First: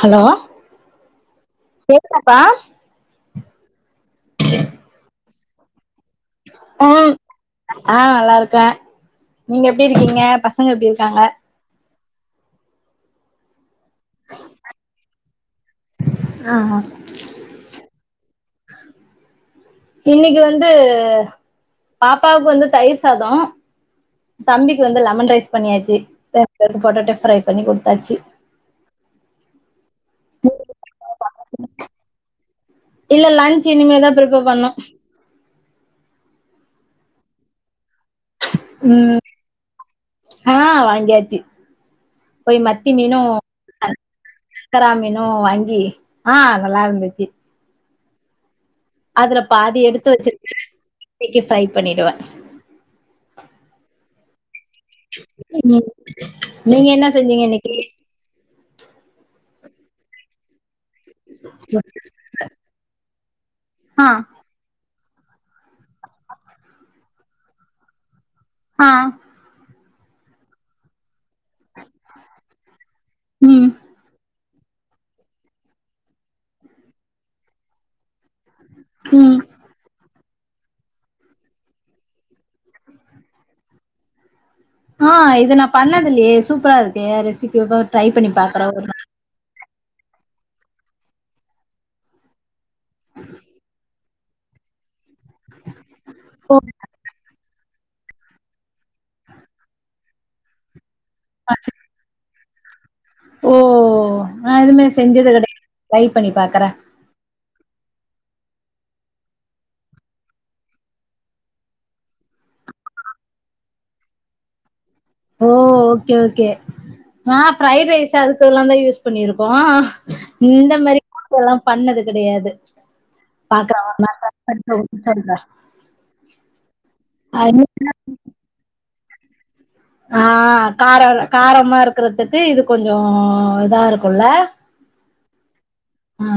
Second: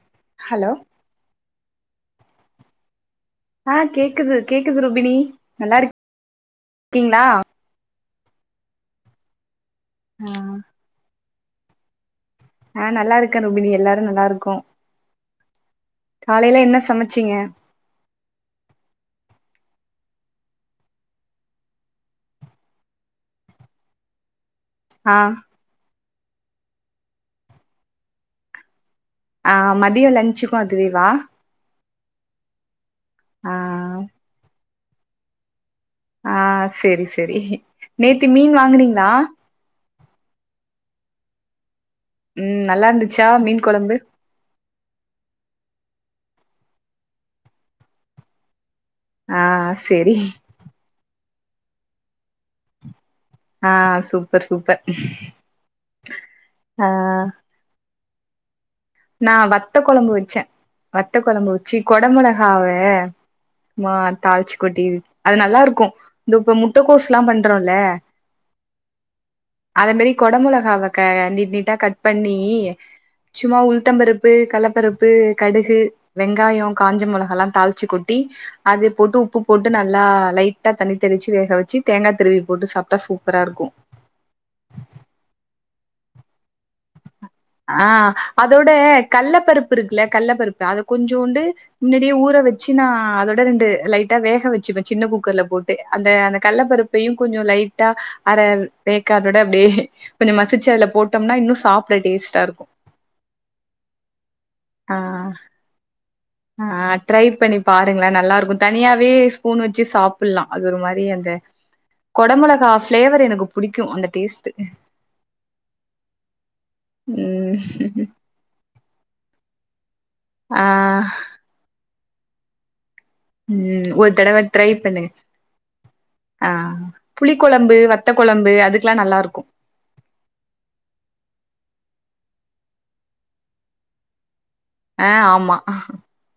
Hello hello கேக்குதாப்பா ஆ கேக்குது கேக்குது ரூபிணி நல்லாருக் ஆ நல்லாருக்க நீங்க எப்டி இருக்கீங்க ஆ பசங்க எப்டி இருக்காங்க ஆ நல்லாருக்கே ரூபிணி எல்லாரு நல்லாருக்கோ ஆ காலைல ஆ என்ன சமச்சீங்க இன்னிக்கு வந்து பாப்பாவுக்கு வந்து தயிர் சாதோ தம்பிக்கு வந்து ஆ லெமன் ரைஸ் பண்ணியாச்சு ரெண்பேருக்கூ பொட்டோட்டோ ஃப்ரை பண்ணி குடுத்தாச்சு ஆ மதியோ லஞ்சுக்கு அதுவேவா இல்ல ஆ லஞ்ச் இனிமேதா பிரிப்பர் பண்ணு ஆ செரி செரி நேத்தி மீன் வாங்னீங்ளா ம் ஆ வாங்கியாச்சு ம் போய் நல்லா மத்தி மீனு இருந்துச்சா மீன் அ கொழம்பு சங்கரா மீனு வாங்கி ஆ நல்லாருந்துச்சி ஆ அதுல பாதி எடுத்து செரி வச்சிருக்க இன்னிக்கு ஃப்ரை பண்ணிடுவ ஆ சூப்பர் சூப்பர் ம் ஆ நீங்க என்னா செஞ்சீங்க இன்னிக்கி நா வத்த கொழம்பு வச்ச வத்த கொழம்பு வச்சி கொடமொளகாவ சும்மா ஆ தாள்ச்சி கொட்டி அது நல்லாருக்கு தோ இப்ப முட்டக்கோஸ்லா பண்றோல ஆ அத மாரி கொட மொளகாவ க நீட் நீட்டா கட் பண்ணி சும்மா ம் உள் ப்பு கல்லப்பருப்பு கடுகு வெங்காயொ காஞ்ச மொளகலா தாள்ச்சி கொட்டி அது போட்டு ம் உப்பு போட் ட்டு நல்லா லைட்டா தண்ணி தெளிச்சு வேக வச்சு தேங்கா திருவி போட்டு சாப்டா சூப்பராருக்கு ஆ இது நா பண்ணதுல்லையே சூப்பராருக்கே ரெசி ஆ அதோட கல்ல பருப்பு இருக்குல்ல கல்ல பருப்பு அத கொஞ்சோண்டு முன்னேடியே ஊற வச்சு நா அதோட ரெண்டு லைட் ட்டா வேக வச்சுப்ப சின்ன குக்கர்ல போட்டு அந்த அந்த ஓ கல்லப்பருப் பயு கொஞ்சொ லைட்டா அர வேக்காடோட அப்டியே கொஞ்சொ மசிச்சு அதுல போட்டோம்னா இன்னு சாப் ட டேஸ்டாருக்கு ஓ நா அதுமே ஆ செஞ்சது கெடையாது ட்ரை பண்ணி பாக் ஆ ட்ரை பண்ணி பாருங்ளே நல்லாருக்கு தனியாவே ஸ்பூன் வச்சு சாப்டலா அது ஒரு மாரி அந்த கொட மொளகா ஃபிளேவர் எனக்கு புடிக்கு அந்த டேஸ்டு ஓ ஓகே ஓகே நா ம் ஃபிரைட் ரைஸ் அதுக்கெல்லாதா யூஸ் பண்ணிருக்கோ ஆ இந்த மெரி கூட்டெல்லா பண்ணது கெடையாது பாக்குறே ம் ஒரு நாள் தடவ ட்ரை பண்ணிட்டு உங்களுக்கு பண்ணுங் சொல்றே ஆ புளி கொழம்பு வத் வத்த கொழம்பு அதுக்கெல்லா நல்லாருக்கு ஆ கார காரமா இருக்கிறதுக்கு இது கொஞ்சொ இதா இருக்குல அ ஆமா ஆ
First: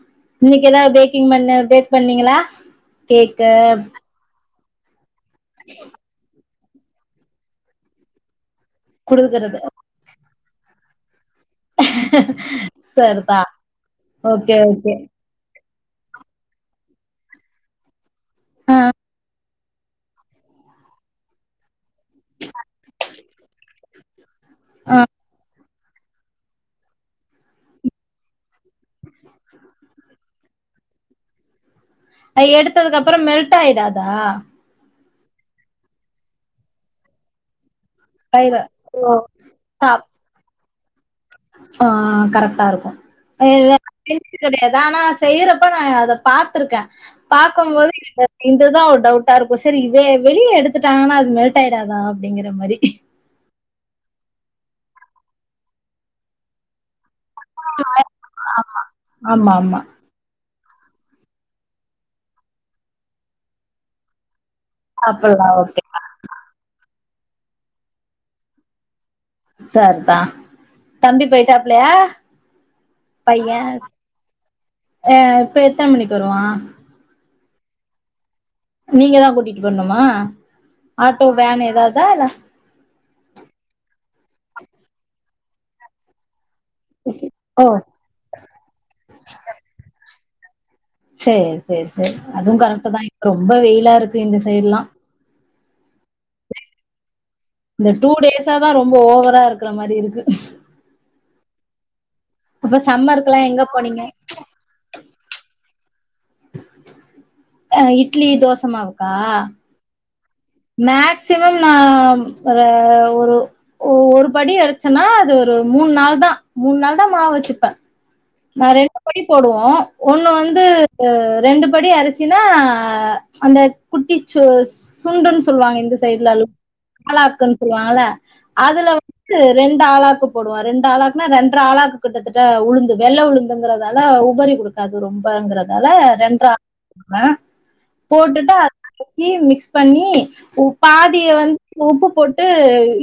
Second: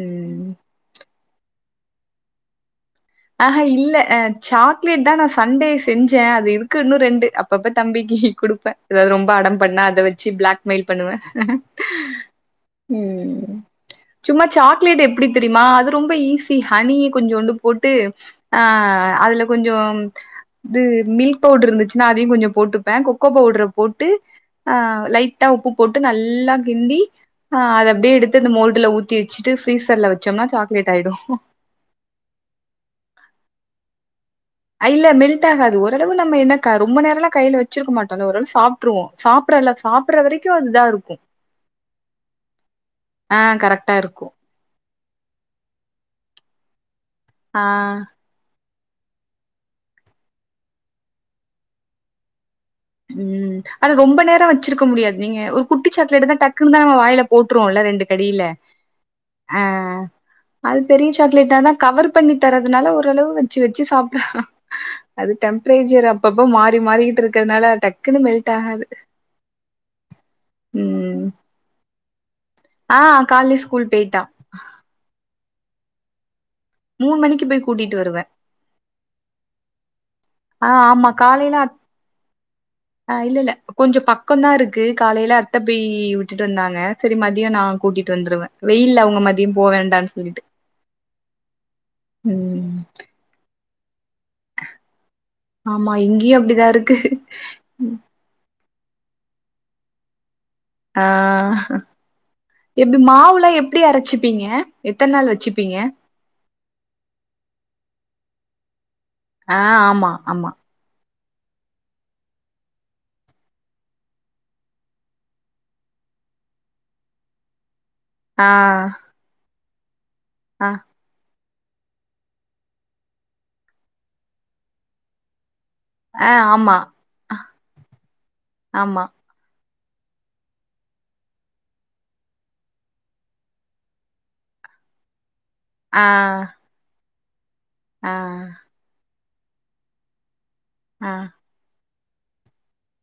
ம் இன்னைக்கு ஏதாது பேக்கிங் பண்ண பேக் பண்ணீங்களா கேக்கு ஆஹ இல்ல அ சாக்லேட் தா நா சண்டே செஞ்சே அது இருக் கு இன்னு ரெண்டு அப்பப்ப தம்பிக்கு குடுப்ப ஏதாது ரொம்ப குடுக்குறது அடம் பண்ணா அத வச்சு பிளாக் மெயில் பண்ணுவ சரிதா ம் சும்மா ஓகே ஓகே சாக்லேட் எப் ப்டி தெரியுமா அது ரொம்ப ஈஸி ஹனிய கொஞ்சோண்டு போட்டு ஆ அதுல கொஞ்சோ இது மில்க் பவுடர் இருந்துச்சுனா அதையு கொஞ்ச போட்டுப்ப கொக்கோ பவுடர போட்டு ஆ லைட்டா உப்பு போட்டு நல்லா கிண்டி ஆ அத அப்டியே எடுத்து அந்த மோல்டுல ஊத்தி வச்சுட்டு ஃப்ரீசர்ல வச்சோம்னா சாக்லேட் ஆயிடு அ எடுத்ததுக்கு அப்புற மெல்ட் ஆயிடாதா இல்ல மெல்ட் ஆகாது ஓரளவு நம்ம என்னக் க ரொம்ப நேரோலா கைல வச்சிருக்க மாட் அத ஒரளவு கைல சாப்ட்ருவோ ஓ சாப்டறல சாப் சாப்பற வரைக்கு அது இதா இருக்கு ஆ கரெட்டா இருக்கு ஆ கரெக்டா அ இருக்கு கெடையாது ஆனா செய்யறப்ப நா அத பாத்திருக்கே ஆ பாக்கும் போது எனக்கு அ இதுதா ஒரு டவுட்டா இருக்கு சேரி வெ வெளிய எடுத்துட்டாங்கன்னா அது மெல்ட் ஆயிடாதா அப்டிங்கிற மாரி ம் ஆனா ரொம்ப நேர வச்சிருக்க முடியாது நீங்க ஒரு குட்டி சாக்லேட் தா டக்குன்னு தா நம்ம வாய்ல போட்ருவோல ரெண்டு கடியில ஆமா ஆ ஆமா அது பெரிய சாக்லேட் ஆனா கவர் பண்ணி தரதுனால ஓரளவு வச்சு வச்சு சாப் அது சாப்பல்லா ஓகே டெம்பரேச்சர் அப்பப்ப மாறி மாறிக்கிட்டு இருக்கிறனால டக்குன்னு மெல்ட் ஆகாது சர்தா ம் தம்பி போயிட்டாப்புலையா ஆ காலைலேயே ஸ்கூல் போயிட்டா ஆ இப்ப எத்தன மணிக்கு வருவா மூணு மணிக்கு போய் கூட்டிட்டு வருவே நீங்க தா கூட்டிட்டு பண்ணுமா ஆ ஆமா ஆட்டோ காலையில வேன் அத் ஏதாவதா இல்ல ஆ இல்ல இல்ல கொஞ்ச பக்கோந்தா இருக்கு காலையில அத்த போய் விட்டுட்டு வந்தாங்க சேரி மதிய நா ஓ கூட்டிட்டு வந்துருவே வெயில்ல அவுங்க மதிய போ வேண்டானு சொல்லிட்டு சேர் சேர் சேர் அதுவு ம் கரெக்ட் தா இப்ப ரொம்ப வெயிலா இருக்கு இந்த சைடு எல்லா ஆமா இங்கயு அப்டிதா இருக்கு இந்த டூ டேஸா தா ரொம்ப ஓவரா இருக்குற மாரி இருக்கு ஆ அப்ப எப்டி சம்மருக்குல்லா மாவுலா எங்க எப்டி போனீங்க அரச்சுப்பீங்க எத்தன் நாள் வச்சுப்பீங்க ஆ இட்லி தோச மாவுக்கா ஆ ஆமா ஆமா மேக்சிமம் நா ஒர ஒரு ஓ ஒரு படி அரைச்சன்னா அது ஒரு மூணு நாள் தா மூணு நாள் தா மாவு வச்சுப்பே ஆ நா ரெண்டு படி போடுவோ ஒன்னு வந்து ஆ ரெண்டு படி அரிசினா அந்த குட்டி சுஸ் சுண்டுன்னு சொல்லுவாங்க இந்த சைட்ல ஆ ஆமா ஆளாக்குன்னு சொல்லுவாங்கல்ல அதுல வ ஆமா து ரெண்டு ஆளாக்கு போடுவோ ரெண்டு ஆளாக்குனா ரெண்டுர ஆளாக்கு கிட்டத்தட்ட உழுந்து வெள்ளை உளுந்துங்கறதால உபரி குடுக்காது ரொம்பங்கறதால ஆ ரெண்டர வே ஆ போட்டுட்டு அத அரைச்சி மிக்ஸ் பண்ணி ஒ ஆ பாதிய வந் பு உப்பு போட்டு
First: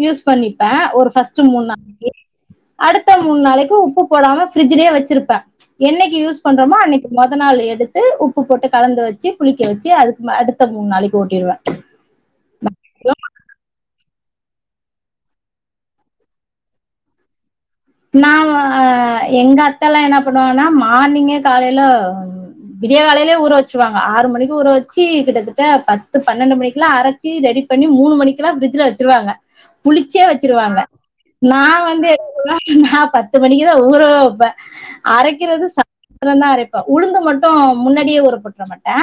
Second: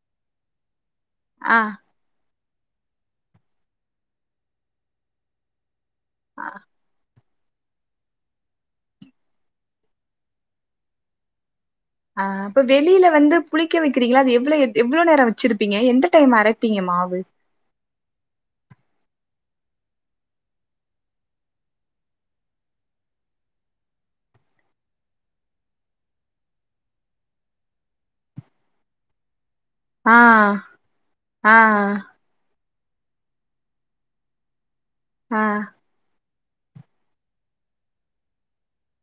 யூஸ் பண்ணிப்பே ஒரு ஃபஸ்ட்டு ஆ அ மூணு நாளைக்கு அடுத்த மூணு நாளைக்கு உப்பு போடாம ஃப்ரிட்ஜ்லயே வச்சிருப்பே என்னைக்கு யூஸ் பண்றோமோ அன்னைக்கு மொத நாள் எடுத்து உப்பு போட்டு கலந்து வச்சு புளிக்க வச்சு அதுக்கு அடுத்த மூணு நாளைக்கு ஓட்டிடுவே ஆ அப்ப வெளில வந்து புளிக்க வைக்கிறீங்களா அது எவ்ள எத் எவ்ளோ நேர வச்சிருப்பங்க எந்த டைம் அரப்பீங்க மாவு நா எங்க அத்த எல்லா என்ன பண்ணுவாங்கனா மார்னிங்கே காலையில விடிய காலையிலே ஊற வச்சிருவாங்க ஆறு மணிக்கு ஊற வச்சு கிட்டத்தட்ட பத்து பன்னெண்டு மணிக் எல்லா அரைச்சி ரெடி பண்ணி மூணு மணிக்கெல்லா ஃப்ரிஜில வச்சிருவாங்க ஆ புளிச்சே வச்சிருவாங்க ஆ நா வந்து [inaudible] நா பத்து மணிக்குதா ஊரவே வப்பே ஆ அரைக்கிறது சா அப்பறந்தா அரைப்பே உளுந்து மட்டு முன்னாடியே ஊற போற்ற மாட்டே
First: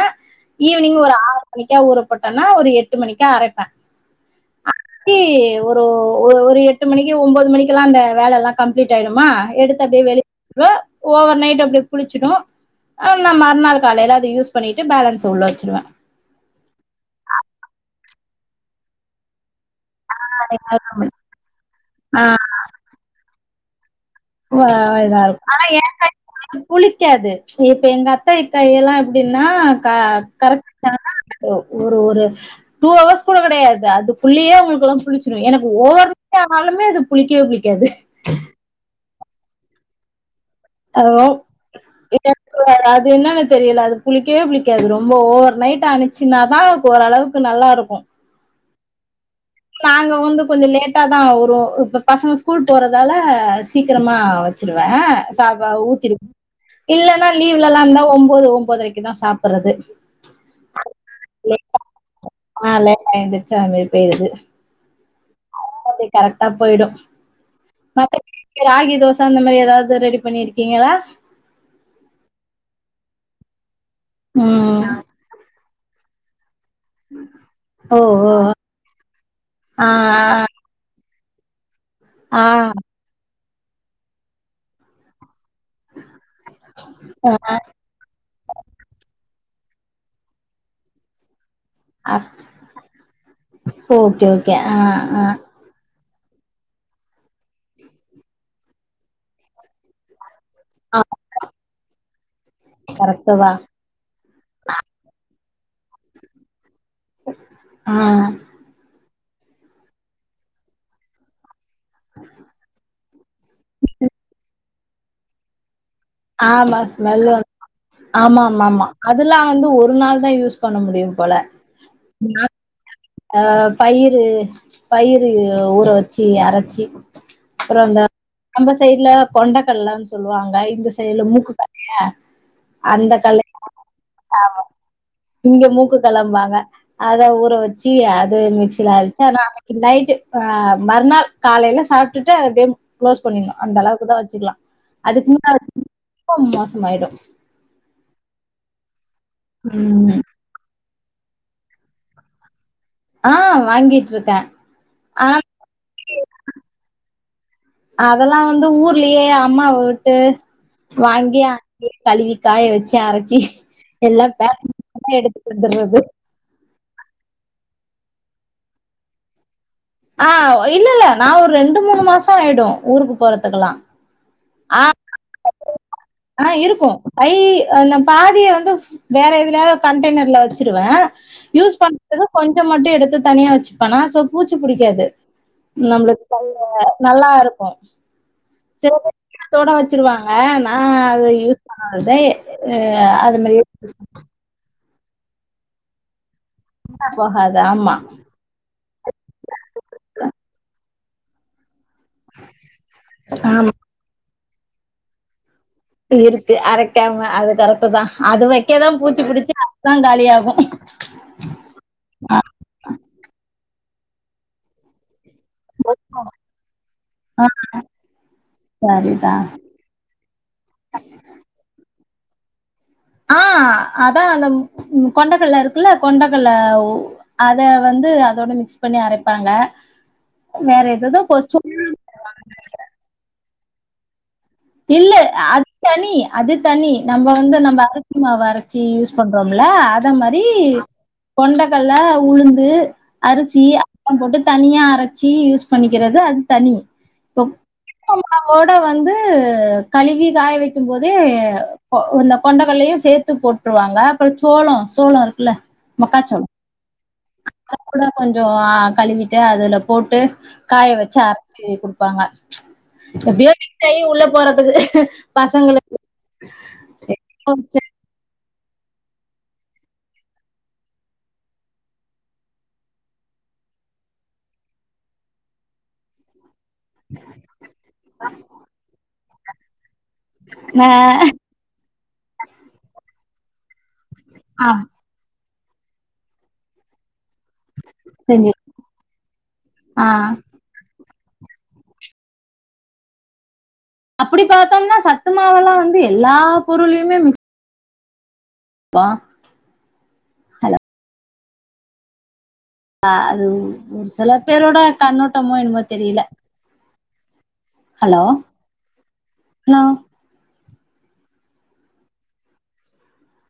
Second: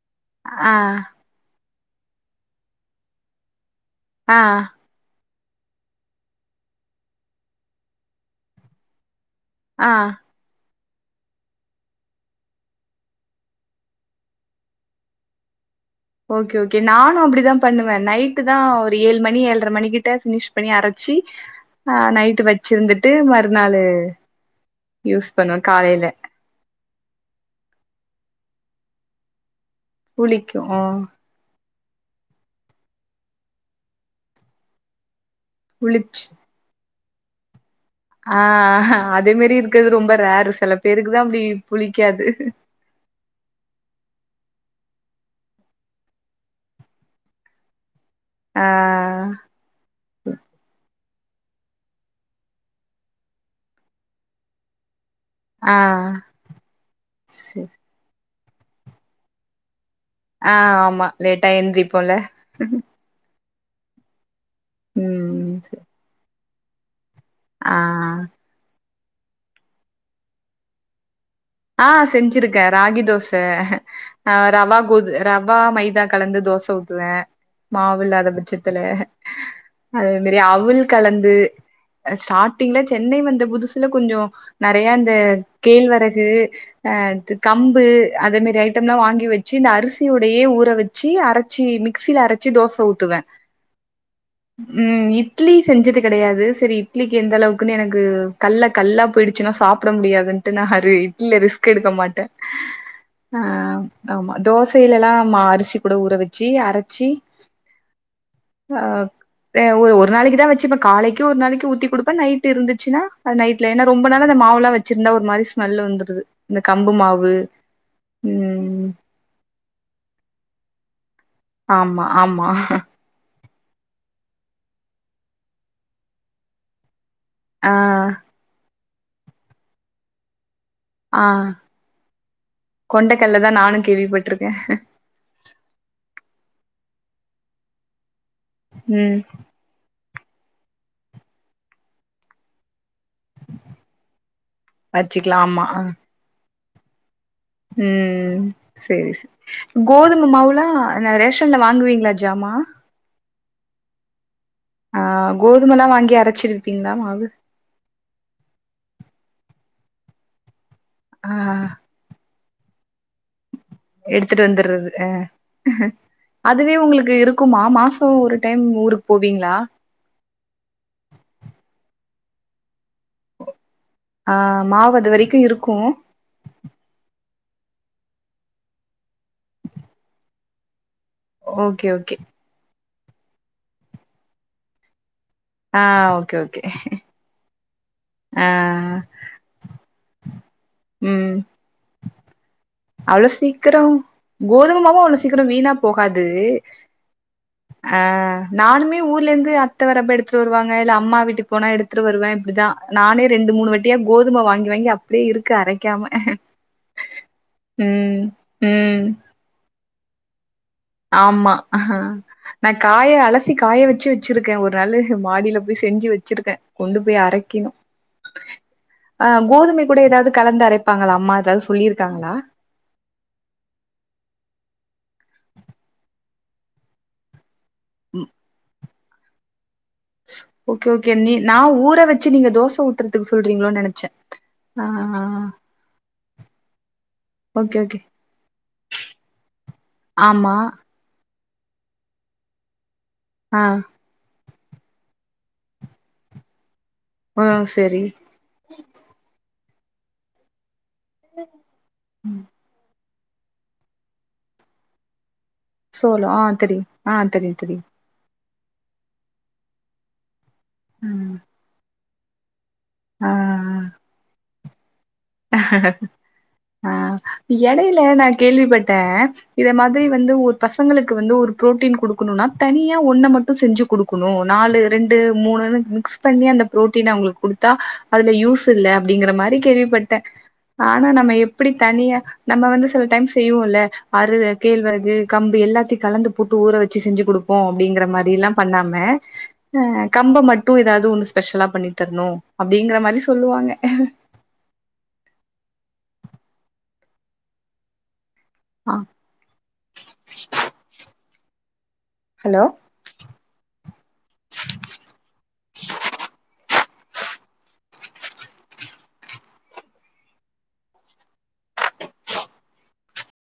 ஆ ஈவினிங் ஒரு ஆறு மணிக்கா ஊறப்போட்டன்னா ஒரு எட்டு மணிக்கா அரப்பே ஆ கீ ஒரு ஒரு எட்டு மணிக்கு ஒன்பது மணிக்குல்லா. அந்த வேலை எல்லா கம்ப்ளீட் ஆயிடுமா எடுத்து ஆ அப்டியே வெளி வே ஓவர் நைட் அப்டியே பூளுச்சுடு ஆ நா மறுநாள் காலைல அத யூஸ் பண்ணிட்டு பேலன்ஸ் உள்ள வச்சுருவே ஓகே ஓகே நானு அப்டிதா பண்ணுவே நைட்டு தா ஒரு ஏழு மணி ஏழரை மணிக்கு டா ஃபினிஷ் பண்ணி அரைச்சி ஆ நைட்டு வச்சிருந்துட்டு மறுநாளு ஓ ஆ இதா யூஸ் இருக்கு பண்ணுவே ஆனா ஏ காலைல கை புளிக்காது இப்ப எங்க அத்த வீட் காயில்லா எப்டின்னா கா புளிக்கு கரெக்ட் ஆ தா [inaudible] ஒரு ஒரு டூ ஹவர்ஸ்சு கூட கெடயாது அதுக்குள்ளியே உங்ளுக்லா புளிச்சிடும் எனக் கு ஓவர் [inaudible] புளிச் நைட்டானலுமே அது புளிக்கவே புளிக்காது ஆ அதே மாரி இருக்கிறது ரொம்ப ரேரு சில பேருக்கு தா அப்டி புளிக்காது அது என்ன னெத் தெரில அது புளிக்கவே புளிக்காது ரொம்ப ஓவர் நைட் அனுச்சுனா தா ஓரளவுக்கு நல்லாருக்கு ஆ நாங்க வந்து கொஞ்சோ லேட்டா தா வருவோ இப்ப பசங்க ஸ்கூல் போறதால சீக்கிரமா வந் ஆ வச்சிடுவ இல்லன்னா செரி லீவ்லல்லா இருந்தா ஒம்போது ஒம்பத்ரைக்கு தா சாப்பறது ஆ ஆமா லேட்டா எந்த்ரிப்போல காய்ல எந்துருச்ச அப்டியே போய்றது ம் செர் அது கரெக்டா போய்டு மாத்ர ராகி தோச அந்த மாரி எதாவ்து ரெடி பண்ணிருக்கீங்களா ஆ செஞ்சிருக்க ராகி தோச ஆ ரவா ம் கோது ரவா மைதா கலந்து தோச ஊத்துவே ஓ மாவு இல்லாத ஓ பட்சத்துல ஆ அத அவுல் கலந்து ஆ ஸ்டார்டிங்லச் சென்னை வந்த புதுசுல கொஞ்சோ நெறைய அந்த கேழ்வரகு ஆ து கம்பு அதே மாரி ஐட்டம்ல்லா வாங்கி வெச்சு இந்த அரிசிய உடையே ஊற வெச்சு அரச்சி மிக் ஆ ஸ்சில அரச்சி தோச ஊத்துவ ஓகே ஓகே ஆ ஆ செஞ்சது கெடயாது செரி இட்லிக்கு எந்த அளவுக்குன்னு எனக்கு கல்ல கல்லா போயிடுச்சுன்னா சாப்ட முடியாதுன் ட்டு நா அரே ஆ இட்ல ரிஸ்க் எடுக்க மாட்டே கரெக்ட்டு ஆ தா ஆமா தோசைலலா மா அரிசி கூட ஊற வெச்சு அரச்சி ஆ ஆ அ ஒரு நாளைக்கு தா வச்சுப்ப காலைக்கு ஒரு நாளைக்கு ஊத்தி குடுப்ப நைட்டு இருந்துச்சுன்னா அது நைட் ல ஏன்னா ரொம்ப நாள் அந்த மாவுலா வெச்சிருந்தா ஒரு மாரி ஸ்மெல்லு வந்து க்குது இந்த ஆமா கம்பு மாவு ம் அதுல்லா வந்து ஒரு நாள் தா யூஸ் பண்ண முடியும் போல ஆமா ஆமா ஆ பயிரு பயிரு ஊற வச்சு அரச்சு ஆ அப்புறம் அந்த நம்ப சைட்ல கொண்டக்கல்லன் சொல்வாங்க இந்த சை ஆ சைட்ல மூக்கு கல்லையா அந்த கொண்டக்கல்ல கல்ல தா நானு கேள்விப்பட்ருக்கே இங்க மூக்கு கல்லம்பாங்க அத ஊற வச்சு அது மிக்சில ம் ஆச்சு ஆனா நைட்டு அ மறுநாள் காலையில சாப்ட்டுட்டு அ அப்டே குளோஸ் பண்ணிணு அந்த அளவுக்கு தா வச்சுக்லாம் அதுக்கு வச்சுக்கலா மேல ஆமா ஆ ரொம்ப மோசம் ஆயிடு ம் ம் செரி செ ம் கோதும மாவுல ஆனா ரேஷன்ல வாங்குவீங்ளா ஜாமா ஆ வாங்கிட்ருக்க ஆ கோதுமலா வாங்கி அரச்சிருப்பீங்ளா மாவு அதெல்லா வந்து ஊர்லயே அம்மா ஊட்டு ஆ வாங்கி [inaudible] கழுவி காய வெச்சு அரச்சி எல்லா எடுத்துட்டு பேக் [inaudible] வந்துர்றது அ போனா எடுத்துட்டு வந்துட்றது அதுவே உங்களுக்கு இருக்குமா மாசோ ஒரு டைம் ஊருக்கு போவீங்ளா ஆ இல்ல இல்ல நா ஒரு ரெண்டு மூணு மாசோ ஆயிடு ஊருக்கு போறதுக்கெல்லா ஆ மாவு அது வரைக்கு இருக்கு ஆ இருக்கு ஐ அந்த பாதியை வந்து வேற எதுலையாவு கண்டெய்னர்ல வச்சிருவ யூஸ் ஓகே ஓகே பண்றத கொஞ்சோ மட்டு எடுத்து தனியா வச்சுப்பானா சோ பூச்சி புடிக்காது ஆ நம்மளுக்கு ஓகே ஓகே கல்ல நல்லா இருக்கு ஆ சில பேர் ஈரத்தோட வச்சிருவாங்க நா அதை ம் யூஸ் பண்ணாதத அ அது மேரியே கோதுமமாவு அவ்ளோ சீக்கிரோமா வீணா போகாது போகாது ஆமா ஆ நானுமே ஊர்ல இருந்து அத்த வரப்ப எடுத்துட்டு வருவாங்க இல்ல அம்மா வீட்டுக்கு போனா எடுத் துட்டு வருவே இப்டிதா நானே ரெண்டு ஆமா மூணு வட்டியா கோதும வாங்கி வாங்கி அப்டியே இருக்கு அரைக் க இருக்கு அரைக்காம அது கரெக்ட் தா ம் அது வைக்கதா ம் பூச்சி புடிச்சி இதா காலியாகு ஆமா ஆ நா காய அலசி காய வச்சு வச்சிருக்கே ஒரு நாளு மாடில போய் செஞ்சு வச்சிருக்கே கொண்டு போய் ஆ அரைக்கிணு அ சரிதான் கோதுமை கூட எதாவுது கலந்து அரைப்பாங்ளா அம்மா எதாவுது சொல்லியிருக்காங்ளா ஆ அதா அந்த கொண்டக்கல்ல இருக்குல்ல கொண்டக்கல்ல அத வந்து ம். அதோட மிக்ஸ் பண்ணி அரைப்பாங்க வேற ஓகே ஓகே ஏதோ நீ நா கொஸ்டின் ஊர வச்சு நீங்க தோச ஊத்துறதுக்கு சொல்றீங்களோ நெனைச்சே இல்ல அது தனி அது தனி நம்ம வந்து ஓகே நம்ம ஓகே அரிசி மாவு அரச்சி யூஸ் பண்றோம்ல அத மாரி ஆமா கொண்டகள்ல உளுந்து ஆ அரிசி சோள போட்டு தனியா அரைச்சி யூஸ் பண்ணிக்கிறது அது தனி ம் சரி அதோட வந்து கழுவி காய வைக் கிபோதே அ இந்த கொண்டகளல்லையு சேத்து போட்டு ருவாங்க அப்றோ சோளோ சோளோ இருக்குல்ல சோலோ ஆ மக்காச்சோளோ தெரியு ஆ தெரியு தெரியு கூட கொஞ்சோ கழுவிட்டு அதுல போட்டு காய வச்சு ம். அரைச்சு குடுப்பாங்க ஆ எப்டியோ விட்டாயி உள்ள போறதுக்கு பசங்களுக்கு ஆ எடையில நா கேள்விப்பட்டே இத மாதிரி வந்து ஒரு பசங்களுக்கு வந்து ஒரு புரோட்டீன் குடுக்குணுனா தனியா ஒன்ன மட்டு செஞ்சு குடுக் குனு நாலு ரெண்டு மூணுனு மிகஸ் பண்ணி அந்த புரோட்டீன் அவுங்களுக்கு குடுத்தா அதுல யூஸ் இல்ல அப்டிங்கிற மாரி கேள்விப்பட்டே ஆ ஆனா நம்ம எப் எப்டி தனியா நம்ம வந்து சில டைம் செய்வோல அறு ஆ கேழ்வரகு கம்பு எல்லாத்தையு கலந்து போட்டு ஊற வச்சு செஞ்சு குடுப் ப்போ அப்டிங்கிற மாரி எல்லா செஞ்சு பண்ணாம ஆ கம்ப மட்டு எதாவுது ஒண்ணு செஞ் ஸ்பெஷலா பண்ணி தரணு அப்டிங்கற மாரி சொல்லுவாங்க அப்டி பாத்தோம்னா சத்து மாவெல்லா வந்து எல்லா பொருளுயுமே மிக்ஸ் ஆ ப்பா ஹலோ அ அது சில பேரோட கண்ணோட்டமோ என்னுமோ தெரியில ஹலோ ஹலோ